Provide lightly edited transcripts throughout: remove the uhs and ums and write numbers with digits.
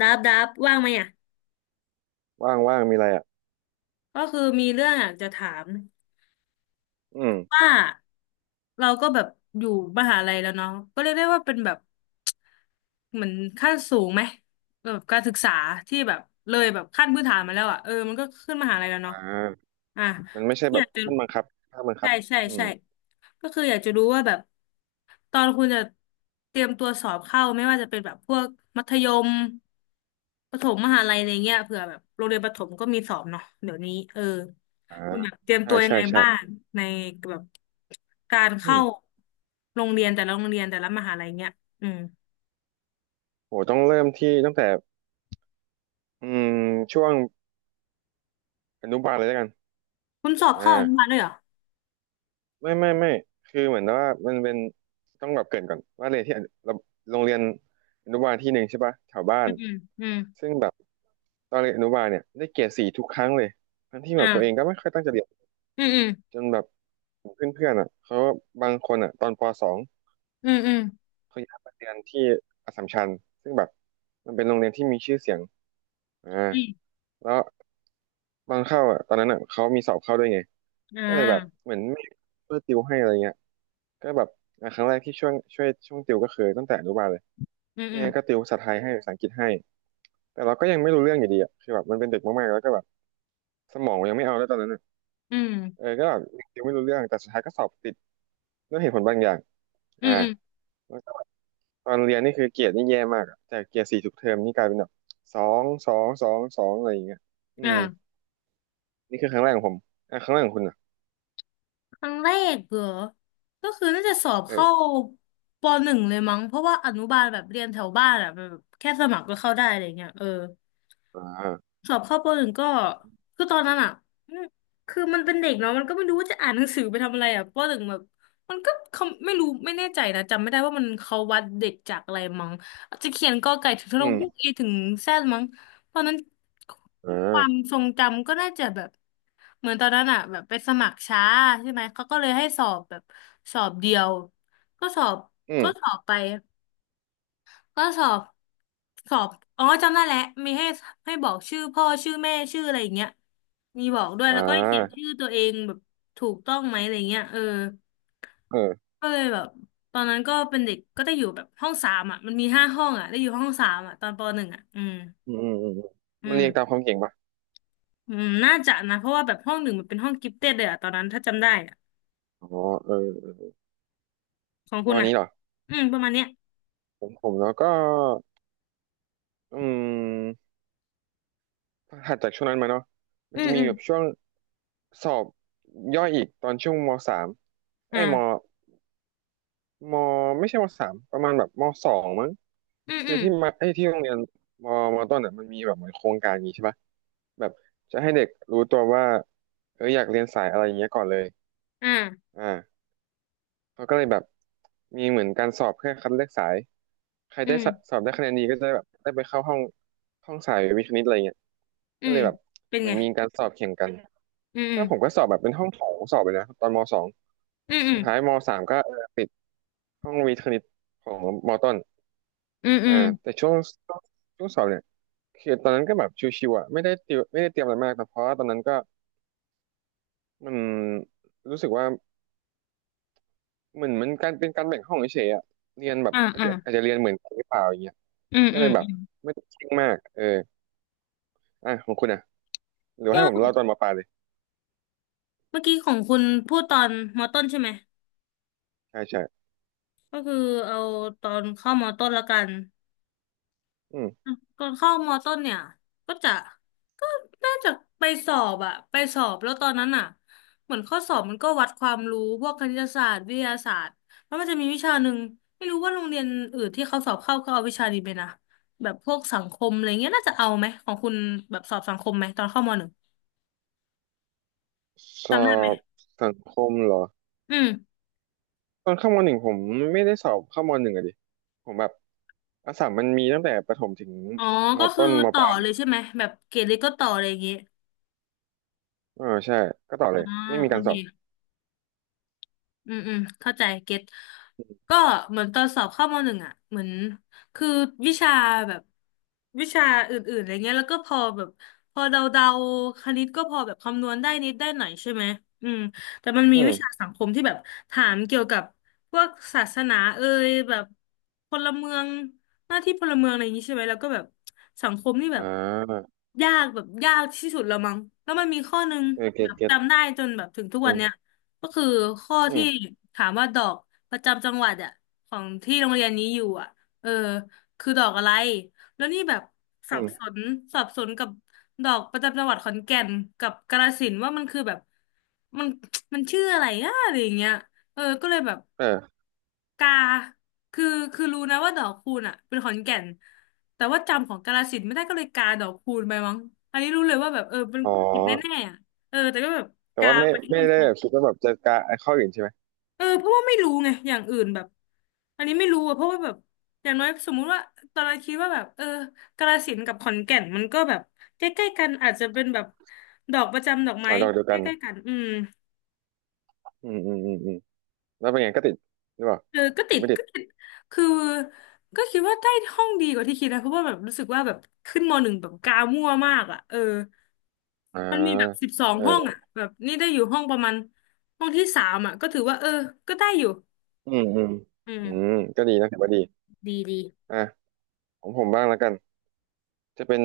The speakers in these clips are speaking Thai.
ดับว่างไหมอ่ะว่างว่างมีอะไรอ่ะก็คือมีเรื่องอยากจะถามอืมว่าเราก็แบบอยู่มหาลัยแล้วเนาะก็เรียกได้ว่าเป็นแบบเหมือนขั้นสูงไหมแบบการศึกษาที่แบบเลยแบบขั้นพื้นฐานมาแล้วอ่ะเออมันก็ขึ้นมหาลัยแล้วอ่เนาะาอ่ะมันไม่ใช่อแบยาบกจะ ขั้นบังคับขั้นบังคัใช่บใช่อืมใช่ก็คืออยากจะรู้ว่าแบบตอนคุณจะเตรียมตัวสอบเข้าไม่ว่าจะเป็นแบบพวกมัธยมประถมมหาลัยอะไรเงี้ยเผื่อแบบโรงเรียนประถมก็มีสอบเนาะเดี๋ยวนี้เอออ่าคุณแบบเตรียมใช่ตัวยังใช่ไงใช่บ้างในแบบการอืเข้ามโรงเรียนแต่ละโรงเรียนแต่ละมหาลัยเงี้ยอืมโหต้องเริ่มที่ตั้งแต่อืมช่วงอนุบาลเลยแล้วกันคุณสอบอ่เข้าอนุาบาลด้วยเหรอไม่ไม่ไม่คือเหมือนว่ามันเป็นต้องแบบเกริ่นก่อนว่าเรียนที่อนุเราโรงเรียนอนุบาลที่หนึ่งใช่ปะแถวบ้าอืนมอืมอืมซึ่งแบบตอนเรียนอนุบาลเนี่ยได้เกรดสี่ทุกครั้งเลยทั้งที่แบบตัวเองอ่าก็ไม่ค่อยตั้งใจเรียนอืมอืมจนแบบเพื่อนๆอ่ะเขาบางคนอ่ะตอนปสอง อืมอืมเขาย้ายมาเรียนที่อัสสัมชัญซึ่งแบบมันเป็นโรงเรียนที่มีชื่อเสียงอ่าอืมแล้วตอนเข้าอ่ะตอนนั้นอ่ะเขามีสอบเข้าด้วยไงอ่ก็เลยแบบาเหมือนไม่ช่วยติวให้อะไรเงี้ยก็แบบอ่ะครั้งแรกที่ช่วงติวก็คือตั้งแต่อนุบาลเลยอืมอืแม่มก็ติวภาษาไทยให้ภาษาอังกฤษให้แต่เราก็ยังไม่รู้เรื่องอยู่ดีอ่ะคือแบบมันเป็นเด็กมากๆแล้วก็แบบสมองยังไม่เอาแล้วตอนนั้นอะอืมเออก็แบบยังติวไม่รู้เรื่องแต่สุดท้ายก็สอบติดด้วยเหตุผลบางอย่างอือ่า มอืมตอนเรียนนี่คือเกรดนี่แย่มากอะแต่เกรดสี่ทุกเทอมนี่กลายเป็นแบบสองสองสองสองอะไรอย่างเงี้ยอืมอ่า นี่คือครั้งแรกของผมอ่ะครั้งแรกของคุณอ่ะครั้งแรกเหรอ ก็คือน่าจะสอบเข้าเออปหนึ่งเลยมั้ง เพราะว่าอนุบาลแบบเรียนแถวบ้านอ่ะแบบแค่สมัครก็เข้าได้อะไรเงี้ยเออ อ่าสอบเข้าปหนึ่งก็คือตอนนั้นอ่ะอืมคือมันเป็นเด็กเนาะมันก็ไม่รู้ว่าจะอ่านหนังสือไปทำอะไรอ่ะปหนึ่งแบบมันก็เขาไม่รู้ไม่แน่ใจนะจำไม่ได้ว่ามันเขาวัดเด็กจากอะไรมั้งอาจจะเขียนกอไก่ถึงทะลอืงฮุกมอีถึงแซดมั้งตอนนั้นอ่คาวามทรงจำก็น่าจะแบบเหมือนตอนนั้นอ่ะแบบไปสมัครช้าใช่ไหมเขาก็เลยให้สอบแบบสอบเดียวก็สอบอืก็สมอบไป ก็สอบสอบอ๋อจำได้แล้วมีให้บอกชื่อพ่อชื่อแม่ชื่ออะไรอย่างเงี้ยมีบอกด้วยอ่แล้วก็ให้เขียนาชื่อตัวเองแบบถูกต้องไหมอะไรเงี้ยเออเออก็เลยแบบตอนนั้นก็เป็นเด็กก็ได้อยู่แบบห้องสามอ่ะมันมีห้าห้องอ่ะได้อยู่ห้องสามอ่ะตอนปหนึ่งอ่ะอืมอืมอืมอืมอืมอืมันมเรียงตามความเก่งปะอืมน่าจะนะเพราะว่าแบบห้องหนึ่งมันเป็นห้องกิฟเต็ดเลยอ่ะตอนนั้นถ้าจำได้อ่ะอ๋อเออของคุณวันอ่ะนี้เหรออืมประมาณเนี้ยผมผมแล้วก็อืมถัดจากช่วงนั้นมาเนาะมัอืนจะมอืมีมแบบช่วงสอบย่อยอีกตอนช่วงมสามเอ้ยม อ่ามไม่ใช่มสามประมาณแบบมสองมั้งอืมคือือมที่มาไอ้ยที่โรงเรียนมมต้นอ่ะมันมีแบบเหมือนโครงการอย่างงี้ใช่ปะแบบจะให้เด็กรู้ตัวว่าเอออยากเรียนสายอะไรอย่างเงี้ยก่อนเลยอ่าอ่าเขาก็เลยแบบมีเหมือนการสอบเพื่อคัดเลือกสาย ใครอืได้สมสอบได้คะแนนดีก็จะแบบได้ไปเข้าห้องห้องสายวิทย์คณิตอะไรเงี้ยอืก็เลมยแบบเป็นเหมือไงนมีการสอบแข่งกันอืมอืก็มผมก็สอบแบบเป็นห้องโถงสอบไปนะตอนมสองอืมอืสุมดท้ายมสามก็เออติดห้องวิทย์คณิตของมต้น อืมอือ่าม แต่ช่วงช่วงสอบเนี่ยคือตอนนั้นก็แบบชิวๆอ่ะไม่ได้เตรียมไม่ได้เตรียมอะไรมากแต่เพราะว่าตอนนั้นก็มันรู้สึกว่าเหมือนมันการเป็นการแบ่งห้องเฉยๆอ่ะเรียนแบบอ่าอาจอ่าจะอาจจะเรียนเหมือนกันหรือเปล่าอย่างเงี้ยอืมก็อืเลมยแบอืบมไม่ได้เคร่งมากเอออ่ะของคุณอ่ะหรือว่าก็ให้ผมเล่าตอนมปลายเลยเมื่อกี้ของคุณพูดตอนมอต้นใช่ไหมใช่ใช่ก็คือเอาตอนเข้ามอต้นละกันอืมก่อนเข้ามอต้นเนี่ยก็จะก็น่าจะไปสอบอะไปสอบแล้วตอนนั้นอะเหมือนข้อสอบมันก็วัดความรู้พวกคณิตศาสตร์วิทยาศาสตร์แล้วมันจะมีวิชาหนึ่งไม่รู้ว่าโรงเรียนอื่นที่เขาสอบเข้าเขาเอาวิชานี้ไปนะแบบพวกสังคมอะไรเงี้ยน่าจะเอาไหมของคุณแบบสอบสังคมไหมตอนเข้ามหนึ่งสจำอได้ไหมบสังคมเหรออืม ตอนเข้ามหนึ่งผมไม่ได้สอบเข้ามหนึ่งอะดิผมแบบอัสสัมมันมีตั้งแต่ประถมถึงอ๋อ มก็คือต้นมปต่อลาเลยยใช่ไหม แบบเกรดเล็กก็ต่อเลยอย่างเงี้ยอ่าใช่ก็ต่อเลอ่ายไม่มีโอการสเค อบอืมอืมเข้าใจเก็ตก็เหมือนตอนสอบเข้ามหนึ่งอ่ะเหมือนคือวิชาแบบวิชาอื่นๆอะไรเงี้ยแล้วก็พอแบบพอเดาๆคณิตก็พอแบบคำนวณได้นิดได้หน่อยใช่ไหมอืมแต่มันมีอืวิชาม สังคมที่แบบถามเกี่ยวกับพวกศาสนาเอ่ยแบบพลเมืองหน้าที่พลเมืองอะไรอย่างนี้ใช่ไหมแล้วก็แบบสังคมนี่แบอ่บายากแบบยากที่สุดแล้วมั้งแล้วมันมีข้อหนึ่งเออเก็แบตบเก็ตจำได้จนแบบถึงทุกอืวันเนี้ย มก็คือข้ออืที่มถามว่าดอกประจำจังหวัดอะของที่โรงเรียนนี้อยู่อะเออคือดอกอะไรแล้วนี่แบบสัอืบมสนกับดอกประจำจังหวัดขอนแก่นกับกาฬสินธุ์ว่ามันคือแบบมันมันชื่ออะไรนะอะไรอย่างเงี้ยเออก็เลยแบบเออกาคือคือรู้นะว่าดอกคูณอะเป็นขอนแก่นแต่ว่าจำของกาฬสินธุ์ไม่ได้ก็เลยกาดอกคูณไปมั้งอันนี้รู้เลยว่าแบบเออเป็นอ๋อ ผิดแน่ๆอะเออแต่ก็แบบแต่กาว่าไม่ไปให้ไม่มันคได้รแบบ บคิดว่าแบบจะกะไอ้ข้ออื่นใช่ไหม เออเพราะว่าไม่รู้ไงอย่างอื่นแบบอันนี้ไม่รู้อะเพราะว่าแบบอย่างน้อยสมมุติว่าตอนแรกคิดว่าแบบเออกาฬสินธุ์กับขอนแก่นมันก็แบบใกล้ๆกันอาจจะเป็นแบบดอกประจำดอกไม้อ๋อดอกเดียวใกกันล้ๆกันอืมอืมอืมอืมอืมแล้วเป็นไงก็ติด หรือเปล่าเออก็หรืติอดไม่ติดก็ติดคือก็คิดว่าได้ห้องดีกว่าที่คิดนะเพราะว่าแบบรู้สึกว่าแบบขึ้นมหนึ่งแบบกามั่วมากอ่ะเอออ่ามันมีแบบสิบสองเอห้องออ่ะแบบนี่ได้อยู่ห้องประมาณห้องที่สามอ่ะก็ถือว่าเออก็ได้อยู่อืมอืมอือืมมก็ดีนะถือว่าดีดีดีอ่ะของผมบ้างแล้วกัน จะเป็น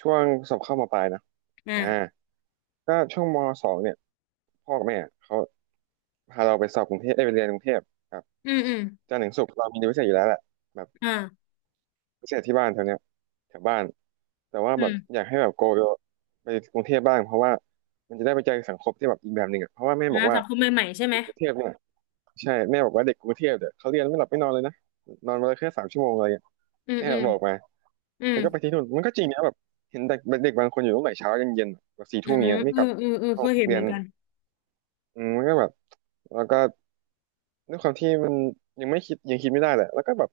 ช่วงสอบเข้ามปลายนะอ่าอ่าก็ช่วงมสองเนี่ยพ่อกับแม่เขาพาเราไปสอบกรุงเทพได้ยไปเรียนกรุงเทพครับอืมอืมจันทร์ถึงศุกร์เรามีเรียนพิเศษอยู่แล้วแหละ อ่า ไม่ใช่ที่บ้านแถวเนี้ยแถวบ้านแต่ว่าอืแบบมอยากให้แบบโกไปกรุงเทพบ้างเพราะว่ามันจะได้ไปเจอสังคมที่แบบอีกแบบหนึ่งอ่ะเพราะว่าแม่บนะอกว่าสังคมใหม่ๆใช่กไหมกรุงเทพเนี่ยใช่แม่บอกว่าเด็กกรุงเทพเดี๋ยวเขาเรียนไม่หลับไม่นอนเลยนะนอนมาเลยแค่3 ชั่วโมงอะไรเงี้ยอืมแม่อืมบอกมาอืมมันก็ไปที่นู่นมันก็จริงนะแบบเห็นเด็กเด็กบางคนอยู่ตั้งแต่เช้ายันเย็นแบบสี่อ่าทุ่มเนี้ยไม่เอกอลับเออเออห้อเคงยเห็นเรีเหยมือนนกันอืมมันก็แบบแล้วก็ด้วยความที่มันยังไม่คิดยังคิดไม่ได้แหละแล้วก็แบบ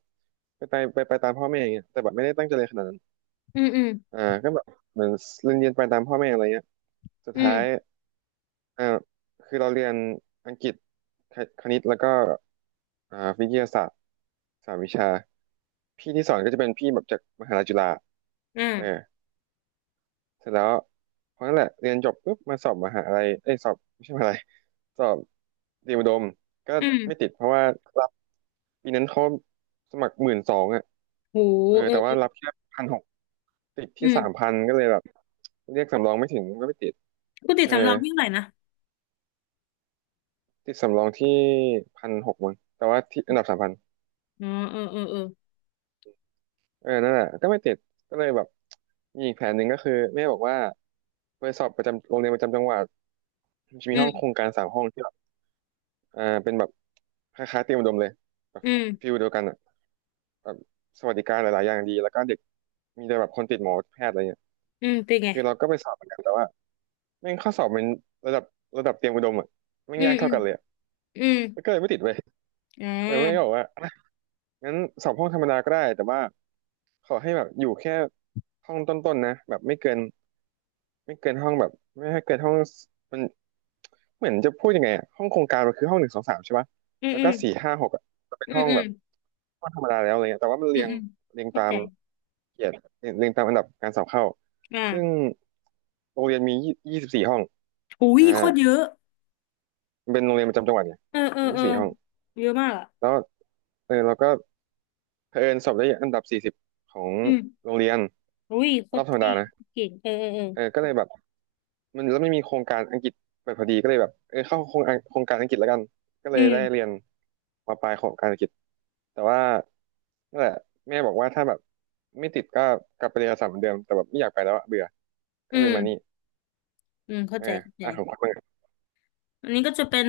ไปไปไปไปตามพ่อแม่อย่างเงี้ยแต่แบบไม่ได้ตั้งใจเลยนขนาดนั้น อืมอืมอ่าก็แบบเหมือนเรียนไปตามพ่อแม่อะไรเงี้ยสุดอืท้ายมอ่าคือเราเรียนอังกฤษคคณิตแล้วก็อ่าวิทยาศาสตร์3 วิชาพี่ที่สอนก็จะเป็นพี่แบบจากมหาลัยจุฬาเอออ่าเสร็จแล้วเพราะนั่นแหละเรียนจบปุ๊บมาสอบมหาอะไยเอ้ยสอบไม่ใช่มหาอะไรสอบเตรียมอุดมก็อืไม่ติมดเพราะว่ารับปีนั้นเขาสมัคร12,000อ่ะโหเออเออแต่เอว่ารัอบแค่พันหก ติดอืที่สามมพันก็เลยแบบเรียกสำรองไม่ถึงก็ไม่ติดปกติเออสำรองวิ่งเท่าไหร่นะติดสำรองที่พันหกมั้งแต่ว่าที่อันดับสามพันอ๋อเออเออเออเออนั่นแหละก็ไม่ติดก็เลยแบบมีอีกแผนหนึ่งก็คือแม่บอกว่าไปสอบประจำโรงเรียนประจำจังหวัดมันจะมีอืห้องโครมงการ3 ห้องที่แบบอ่าเป็นแบบคล้ายๆเตรียมอุดมเลยแบบอืฟิมลเดียวกันอ่ะแบบสวัสดิการหลายๆอย่างดีแล้วก็เด็กมีแต่แบบคนติดหมอแพทย์อะไรเงี้ยอืมเป็นไงคือเราก็ไปสอบเหมือนกันแต่ว่าแม่งข้อสอบมันระดับระดับเตรียมอุดมอ่ะแม่งอืยามกอืเท่ามกันเลยอะอืมก็เลยไม่ติดไป อ่เออแม่ก็บาอกว่าอ่ะงั้นสอบห้องธรรมดาก็ได้แต่ว่าขอให้แบบอยู่แค่ห้องต้นๆนะแบบไม่เกินห้องแบบไม่ให้เกินห้องมันเหมือนจะพูดยังไงอะห้องโครงการมันคือห้องหนึ่งสองสามใช่ปะอืมแล้วอืก็มสี่ห้าหกอะจะเป็นอืห้มองอืแบมบห้องธรรมดาแล้วอะไรเงี้ยแต่ว่ามันอืเรีมยงอืมเรียงเข้าตาใจมเกียรติเรียงเรียงตามอันดับการสอบเข้าซึ่งอ่าโรงเรียนมียี่สิบสี่ห้องโอ้ยอ่าโคตรเยอะมันเป็นโรงเรียนประจำจังหวัดไงเออเออยี่เอสิอบสี่ห้องเยอะมากอ่ะแล้วเออเราก็เผอิญสอบได้อันดับ40ของอืมโรงเรียน อุ้ยโครอตบรธรรมเท่ดานะเก่งเออเออเออเออก็เลยแบบมันแล้วไม่มีโครงการอังกฤษแบบพอดีก็เลยแบบเออเข้าโครงการอังกฤษแล้วกันก็เลอืยมได้เรียนมาปลายของการอังกฤษแต่ว่านั่นแหละแม่บอกว่าถ้าแบบไม่ติดก็กลับไปเรียนอัสสัมเหมือนเดิมแต่แบบไม่อยากไปแล้วอะเบื่อก็อืเลยมานี่มอืมเข้าเออใจเข้าใจ อ่ะของคุณบ้างอันนี้ก็จะเป็น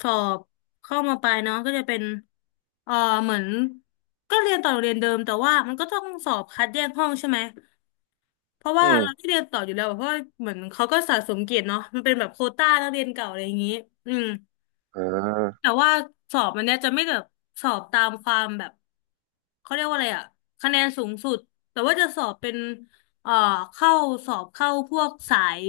สอบเข้ามาปลายเนาะก็จะเป็นเอ่อเหมือนก็เรียนต่อโรงเรียนเดิมแต่ว่ามันก็ต้องสอบคัดแยกห้องใช่ไหมเพราะอืว่าเราที่มเรียนต่ออยู่แล้วอะเพราะว่าเหมือนเขาก็สะสมเกียรติเนาะมันเป็นแบบโควต้านักเรียนเก่าอะไรอย่างนี้อืม อ่าแต่ว่าสอบมันเนี้ยจะไม่แบบสอบตามความแบบเขาเรียกว่าอะไรอะคะแนนสูงสุดแต่ว่าจะสอบเป็นเอ่อเข้าสอบเข้าพวกสาย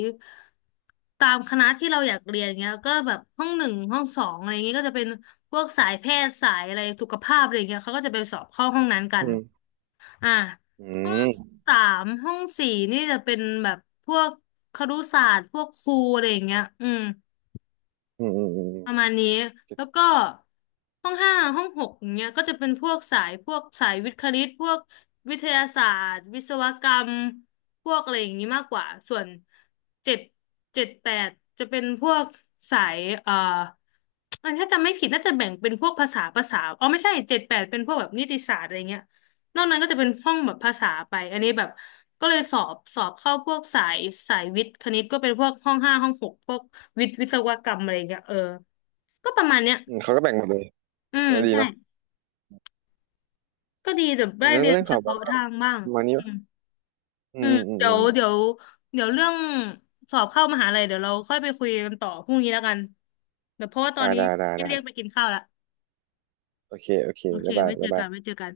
ตามคณะที่เราอยากเรียนเงี้ยก็แบบห้องหนึ่งห้องสองอะไรเงงี้ยก็จะเป็นพวกสายแพทย์สายอะไรสุขภาพอะไรเงี้ยเขาก็จะไปสอบเข้าห้องนั้นกัอืนมอ่าอืห้องมสามห้องสี่นี่จะเป็นแบบพวกครุศาสตร์พวกครูอะไรอย่างเงี้ยอืม อืมอืมอืมประมาณนี้แล้วก็ห้องห้าห้องหกอย่างเงี้ยก็จะเป็นพวกสายพวกสายวิทย์คณิตพวกวิทยาศาสตร์วิศวกรรมพวกอะไรอย่างนี้มากกว่าส่วนเจ็ดแปดจะเป็นพวกสายอันถ้าจำไม่ผิดน่าจะแบ่งเป็นพวกภาษาภาษาอ๋อไม่ใช่เจ็ดแปดเป็นพวกแบบนิติศาสตร์อะไรเงี้ยนอกนั้นก็จะเป็นห้องแบบภาษาไปอันนี้แบบก็เลยสอบเข้าพวกสายสายวิทย์คณิตก็เป็นพวกห้องห้าห้องหกพวกวิทย์วิศวกรรมอะไรเงี้ยเออ ก็ประมาณเนี้ยอืมเขาก็แบ่งหมดเลยอืเอมอดีใช่ เนาะก็ดีแบบได้เรื่องเรียนเรื่องเฉสอบแบพาะบทางบ้าง ประมาณนี้อืปะมอือืมมอืมเดี๋อืยมวอืมเดี๋ยวเดี๋ยวเรื่องสอบเข้ามหาลัยเดี๋ยวเราค่อยไปคุยกันต่อพรุ่งนี้แล้วกันเดี๋ยวเพราะว่าตอนอ่านี้ได้ได้ได้เรียกไปกินข้าวละโอเคโอเคโอเค บ๊ายบาไว้ยเจบ๊าอยบากัยน ไว้เจอกัน